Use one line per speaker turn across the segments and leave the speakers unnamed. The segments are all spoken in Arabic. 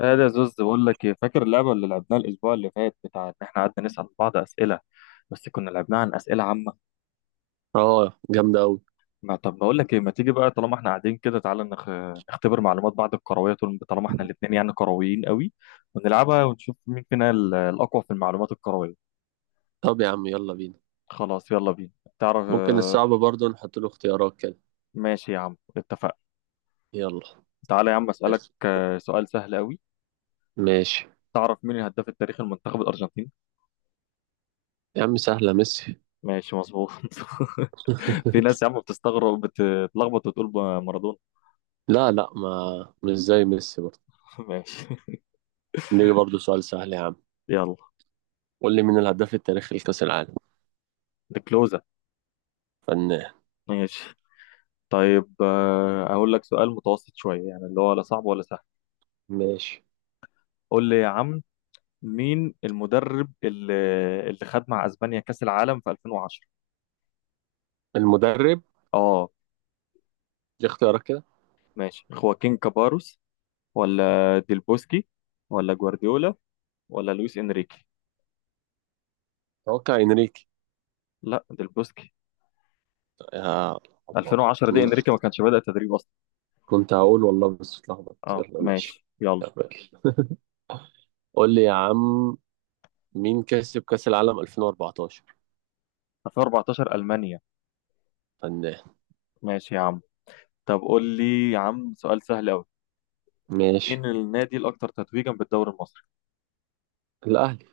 قال يا زوز، بقول لك ايه؟ فاكر اللعبه اللي لعبناها الاسبوع اللي فات بتاع ان احنا قعدنا نسال بعض اسئله؟ بس كنا لعبناها عن اسئله عامه.
اه جامدة أوي.
ما طب بقول لك ايه، ما تيجي بقى طالما احنا قاعدين كده، تعالى نختبر معلومات بعض الكرويه، طول طالما احنا الاثنين يعني كرويين قوي، ونلعبها ونشوف مين فينا الاقوى في المعلومات الكرويه.
طب يا عم يلا بينا.
خلاص يلا بينا. تعرف.
ممكن الصعب برضه نحط له اختيارات كده.
ماشي يا عم، اتفقنا.
يلا
تعالى يا عم اسالك سؤال سهل قوي.
ماشي.
تعرف مين الهداف التاريخي لمنتخب الارجنتين؟
يا عم سهلة، ميسي.
ماشي، مظبوط. في ناس يا عم بتستغرب بتتلخبط وتقول مارادونا.
لا لا، ما مش زي ميسي برضه.
ماشي.
نيجي برضه سؤال سهل يا عم،
يلا.
قول لي مين الهداف التاريخي لكأس العالم.
الكلوزة.
فنان.
ماشي. طيب أقول لك سؤال متوسط شوية، يعني اللي هو لا صعب ولا سهل.
ماشي.
قول لي يا عم. مين المدرب اللي خد مع أسبانيا كأس العالم في 2010؟
المدرب.
اه،
دي اختيارات كده.
ماشي. خواكين كاباروس ولا ديل بوسكي ولا جوارديولا ولا لويس إنريكي؟
اتوقع انريكي.
لا، ديل بوسكي.
يا الله
2010 دي
الله.
إنريكي ما كانش بدأ تدريب أصلا.
كنت هقول والله بس اتلخبطت.
اه،
يلا ماشي.
ماشي، يلا.
تمام. قول لي يا عم، مين كسب كأس العالم 2014؟
2014 ألمانيا.
فنان.
ماشي يا عم. طب قول لي يا عم سؤال سهل أوي.
ماشي.
مين النادي الأكثر تتويجا بالدوري المصري؟
الأهلي.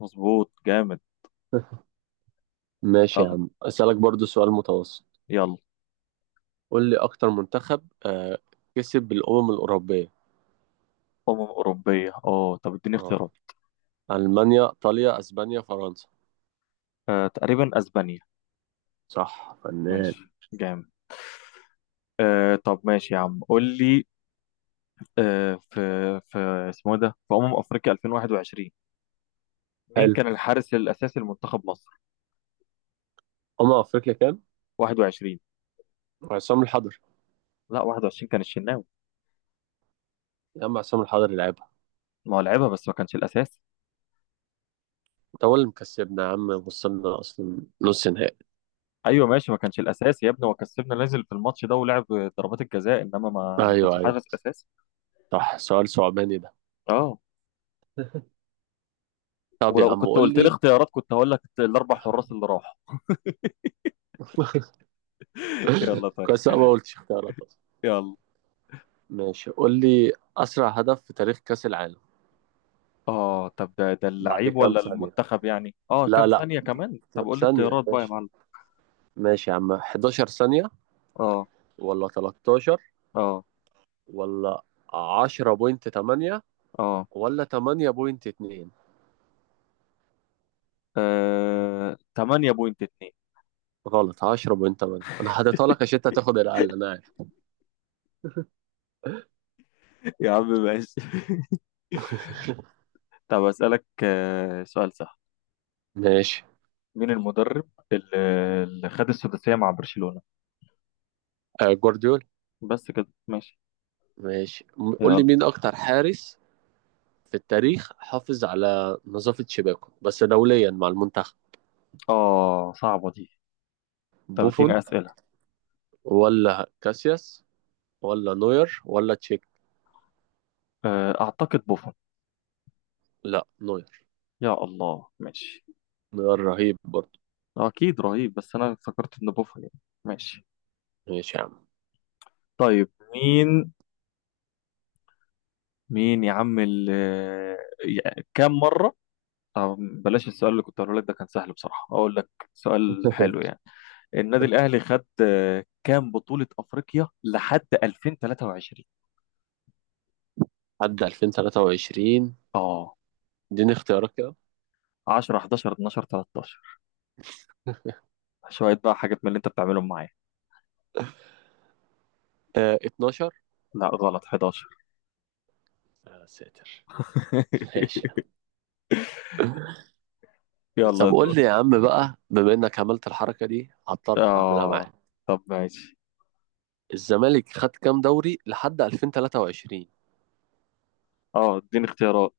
مظبوط، جامد.
ماشي يا
يلا.
عم أسألك برضو سؤال متوسط.
يلا.
قول لي أكتر منتخب كسب بالأمم الأوروبية.
أمم أوروبية. اه طب اديني
اه،
اختيارات.
ألمانيا، إيطاليا، أسبانيا، فرنسا.
تقريبا أسبانيا.
صح فنان.
ماشي، جامد. طب ماشي يا عم، قول لي. آه في في اسمه إيه ده، في أمم أفريقيا 2021. مين
حلو.
كان الحارس الأساسي لمنتخب مصر؟
أمم أفريقيا كام؟
21.
عصام الحضري.
لا، 21 كان الشناوي.
يا عم عصام الحضري لعبها.
ما هو لعبها، بس ما كانش الأساسي.
أنت هو اللي مكسبنا يا عم، وصلنا أصلا نص نهائي.
أيوه ماشي. ما كانش الأساسي يا ابني، هو كسبنا نازل في الماتش ده ولعب ضربات الجزاء، إنما ما
أيوه
كانش
أيوه.
حارس أساسي.
صح، سؤال صعباني ده.
اه.
طب يا
ولو
عم
كنت
قول
قلت لي
لي.
اختيارات كنت هقول لك الأربع حراس اللي راحوا. يلا، طيب.
كويس أنا ما قلتش اختيارات أصلا.
يلا.
ماشي، قول لي أسرع هدف في تاريخ كأس العالم.
اه، طب ده
بعد
اللعيب
كام
ولا
ثانية.
المنتخب؟ يعني كام
لا لا،
ثانية كمان؟ طب
كام
قول لي
ثانية يا
اختيارات بقى يا
باشا؟
معلم.
ماشي يا عم، 11 ثانية،
اه.
ولا 13،
اه.
ولا 10.8،
اه.
ولا 8.2.
8.2.
غلط، 10.8. انا حاططها لك عشان انت هتاخد الاقل، انا عارف.
يا عم ماشي. طب أسألك سؤال سهل.
ماشي.
مين المدرب اللي خد السداسية مع برشلونة؟
آه جوارديولا.
بس كده، ماشي.
ماشي قول لي
يلا.
مين اكتر حارس في التاريخ حافظ على نظافة شباكه، بس دوليا مع المنتخب.
اه، صعبة دي. طب
بوفون،
اديني أسئلة.
ولا كاسياس، ولا نوير، ولا تشيك.
أعتقد بوفون.
لا، نوير.
يا الله، ماشي.
نوير رهيب برضه.
أكيد رهيب، بس أنا افتكرت إن بوفون يعني. ماشي.
ماشي يا عم.
طيب، مين يا عم، يعني كام مرة. طب بلاش. السؤال اللي كنت هقوله لك ده كان سهل بصراحة، أقول لك سؤال حلو يعني. النادي الأهلي خد كام بطولة أفريقيا لحد 2023؟
عدى 2023.
اه.
اديني اختيارات كده.
10، 11، 12، 13؟
آه
شوية بقى حاجات من اللي أنت بتعملهم معايا.
12.
لا، غلط، 11.
يا ساتر. ماشي.
يلا
طب
يا
قول
دور.
لي يا عم بقى، بما انك عملت الحركه دي هضطر اعملها
اه،
معاك.
طب ماشي.
الزمالك خد كام دوري لحد 2023؟
اه، اديني اختيارات.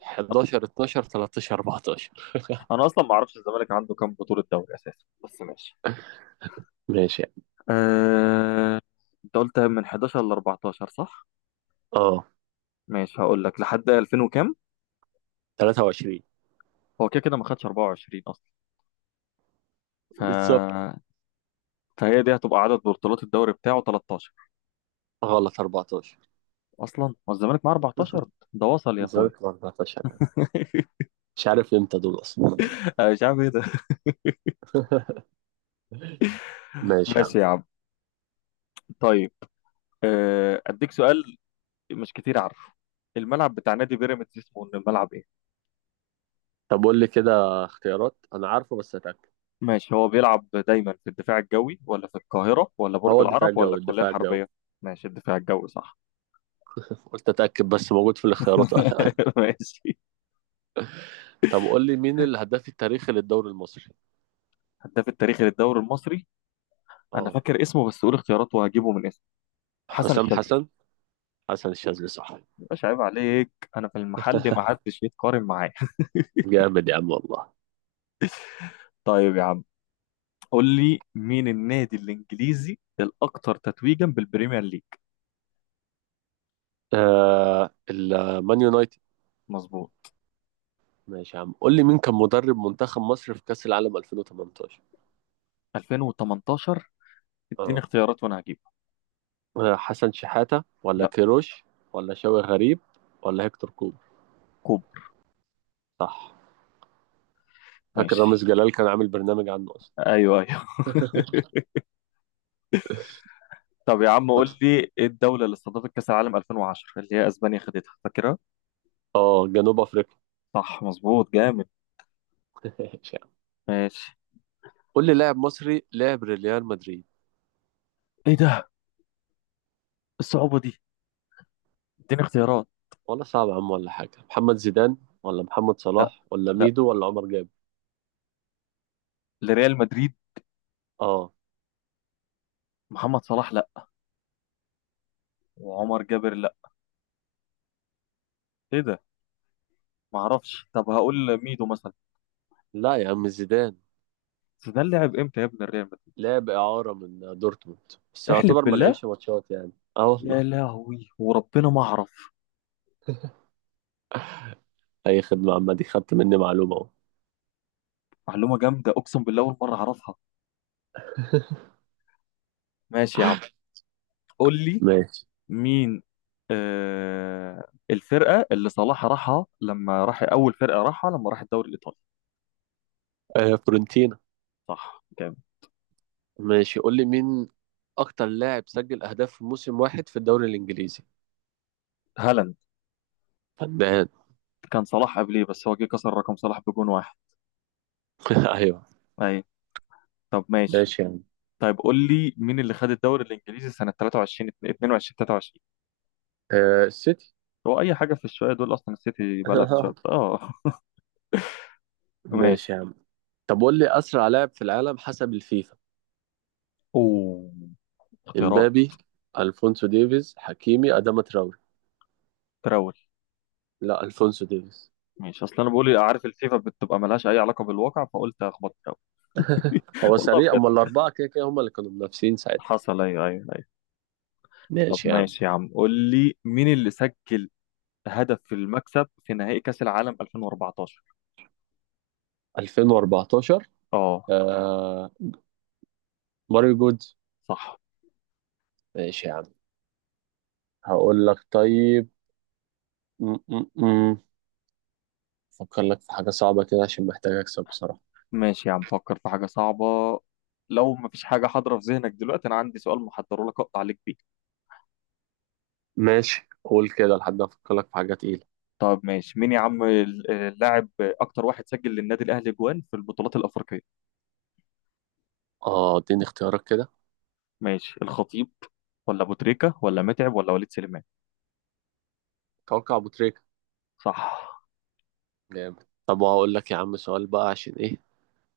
11، 12، 13، 14.
أنا أصلا ما أعرفش الزمالك عنده كام بطولة دوري أساسا، بس ماشي.
ماشي يعني.
آه... انت قلت من 11 ل 14، صح؟
اه،
ماشي، هقول لك لحد 2000 وكام؟
23.
هو كده كده ما خدش 24 اصلا. ف...
بالظبط.
فهي دي هتبقى عدد بطولات الدوري بتاعه 13.
غلط، 14.
اصلا هو الزمالك معاه 14؟ ده وصل يا اخويا!
الزمالك 14 يعني. مش عارف امتى دول اصلا.
أنا مش عارف ايه ده.
ماشي يا عم.
ماشي يا عم. طيب، اديك سؤال مش كتير عارفه. الملعب بتاع نادي بيراميدز اسمه الملعب ايه؟
طب قول لي كده اختيارات، انا عارفه بس اتاكد.
ماشي. هو بيلعب دايما في الدفاع الجوي ولا في القاهرة ولا برج
هو الدفاع
العرب ولا
الجوي
الكلية
الدفاع الجوي.
الحربية؟ ماشي، الدفاع الجوي، صح.
قلت اتاكد بس موجود في الاختيارات ولا.
ماشي.
طب قول لي مين الهداف التاريخي للدوري المصري.
هداف التاريخي للدوري المصري؟ انا
اه،
فاكر اسمه، بس قول اختياراته وهجيبه من اسمه. حسن
حسام
الشاذلي.
حسن. حسن الشاذلي صح.
مش عيب عليك؟ انا في المحل ما حدش يتقارن معايا.
جامد يا عم والله.
طيب يا عم، قول لي مين النادي الانجليزي الاكثر تتويجا بالبريمير ليج؟
آه المان يونايتد.
مظبوط.
ماشي يا عم، قول لي مين كان مدرب منتخب مصر في كأس العالم 2018؟
2018. اديني
اه.
اختيارات وانا هجيبها.
آه حسن شحاتة، ولا
لا.
كيروش، ولا شوقي غريب، ولا هيكتور كوبر.
كوبر.
صح. فاكر رامز
ماشي.
جلال كان عامل برنامج عنه اصلا.
ايوه، ايوه. طب يا عم قول لي ايه الدوله اللي استضافت كاس العالم 2010، اللي هي اسبانيا خدتها فاكرها؟
اه جنوب افريقيا.
صح، مظبوط، جامد.
ماشي يا عم.
ماشي.
قول لي لاعب مصري لعب ريال مدريد.
ايه ده، الصعوبه دي! اديني اختيارات.
ولا صعب يا عم ولا حاجة، محمد زيدان، ولا محمد صلاح، ولا
لا،
ميدو، ولا عمر جاب.
لريال مدريد.
اه.
محمد صلاح لا، وعمر جابر لا. ايه ده، ما اعرفش. طب هقول ميدو مثلا.
لا يا عم زيدان.
بس ده لعب امتى يا ابن الريال مدريد؟
لعب إعارة من دورتموند، بس
احلف
يعتبر ما
بالله!
لعبش ماتشات يعني. اه والله.
يا لهوي، وربنا ما اعرف.
أي خدمة، عامة دي خدت مني معلومة أهو.
معلومه جامده، اقسم بالله اول مره اعرفها. ماشي يا عم، قول لي
ماشي.
مين الفرقه اللي صلاح راحها لما راح، اول فرقه راحها لما راح الدوري الايطالي؟
آه فورنتينا.
صح، جامد.
ماشي قول لي مين أكتر لاعب سجل أهداف في موسم واحد في الدوري الإنجليزي.
هالاند.
فنان.
كان صلاح قبليه، بس هو جه كسر رقم صلاح بجون واحد.
أيوه.
ايوه. طب ماشي.
ماشي يا عم.
طيب قول لي مين اللي خد الدوري الانجليزي سنه 23، 22 23؟
آه السيتي.
هو اي حاجه في الشويه دول اصلا، السيتي بقى لها في الشويه، اه.
ماشي
ماشي.
يا عم. طب قول لي أسرع لاعب في العالم حسب الفيفا.
اوه، اختيارات.
امبابي، الفونسو ديفيز، حكيمي، اداما تراوري.
تراول.
لا، الفونسو ديفيز.
ماشي، اصل انا بقول عارف الفيفا بتبقى ملهاش اي علاقه بالواقع، فقلت اخبط تراول.
هو
والله
سريع،
بجد.
اما الاربعه كده كده هم اللي كانوا منافسين ساعتها.
حصل. ايوه، ايوه، ايوه. طب
ماشي يا عم.
ماشي يا عم، قول لي مين اللي سجل هدف في المكسب في نهائي كاس العالم 2014؟
2014.
اه.
آه ماريو جودز.
صح.
ماشي يا عم. هقول لك طيب. م -م -م. افكر لك في حاجه صعبه كده عشان محتاج اكسب بصراحه.
ماشي يا عم، فكر في حاجة صعبة. لو مفيش حاجة حاضرة في ذهنك دلوقتي، أنا عندي سؤال محضره لك أقطع عليك بيه.
ماشي، قول كده لحد ما افكر لك في حاجه تقيله.
طب ماشي، مين يا عم اللاعب أكتر واحد سجل للنادي الأهلي جوان في البطولات الأفريقية؟
اه، اديني اختيارات كده.
ماشي، الخطيب ولا أبو تريكة ولا متعب ولا وليد سليمان؟
توقع ابو تريكه.
صح.
جامد. طب هقول لك يا عم سؤال بقى عشان ايه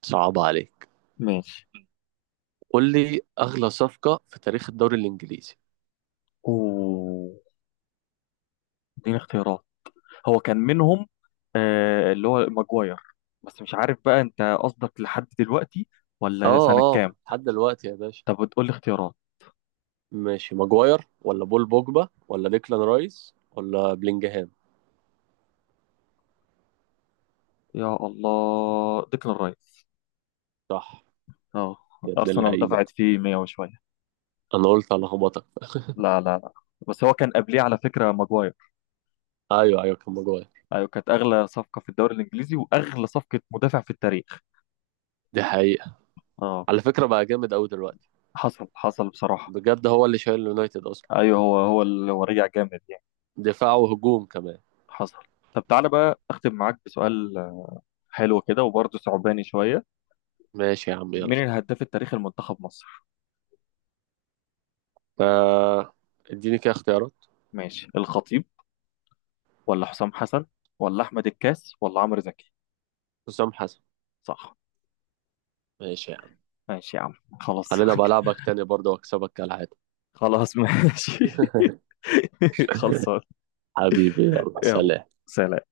صعب عليك.
ماشي.
قول لي اغلى صفقه في تاريخ الدوري الانجليزي.
أوه، اديني اختيارات. هو كان منهم، اللي هو ماجواير، بس مش عارف بقى أنت قصدك لحد دلوقتي ولا
اه
سنة كام.
اه لحد دلوقتي يا باشا.
طب بتقول لي اختيارات.
ماشي، ماجواير، ولا بول بوجبا، ولا ديكلان رايس، ولا بلينجهام.
يا الله، ديكلان رايس.
صح.
اه.
يا ابن
ارسنال
اللعيبه.
دفعت فيه 100 وشويه.
انا قلت هلخبطك.
لا، لا، لا. بس هو كان قبليه على فكره ماجواير.
ايوه ايوه كان ماجواير.
ايوه، كانت اغلى صفقه في الدوري الانجليزي واغلى صفقه مدافع في التاريخ.
دي حقيقه.
اه.
على فكره بقى جامد قوي دلوقتي.
حصل حصل، بصراحه.
بجد، هو اللي شايل اليونايتد اصلا.
ايوه، هو هو اللي هو رجع جامد يعني.
دفاع وهجوم كمان.
حصل. طب تعالى بقى اختم معاك بسؤال حلو كده وبرضه صعباني شويه.
ماشي يا عم.
مين
يلا.
الهداف التاريخي لمنتخب مصر؟
آه، اديني كده اختيارات.
ماشي، الخطيب ولا حسام حسن ولا احمد الكاس ولا عمرو زكي؟
حسام حسن.
صح.
ماشي يا عم.
ماشي يا عم. خلاص.
خلينا بلعبك تاني برضه واكسبك كالعاده.
خلاص ماشي. خلصان.
حبيبي يلا
يلا.
سلام.
سلام.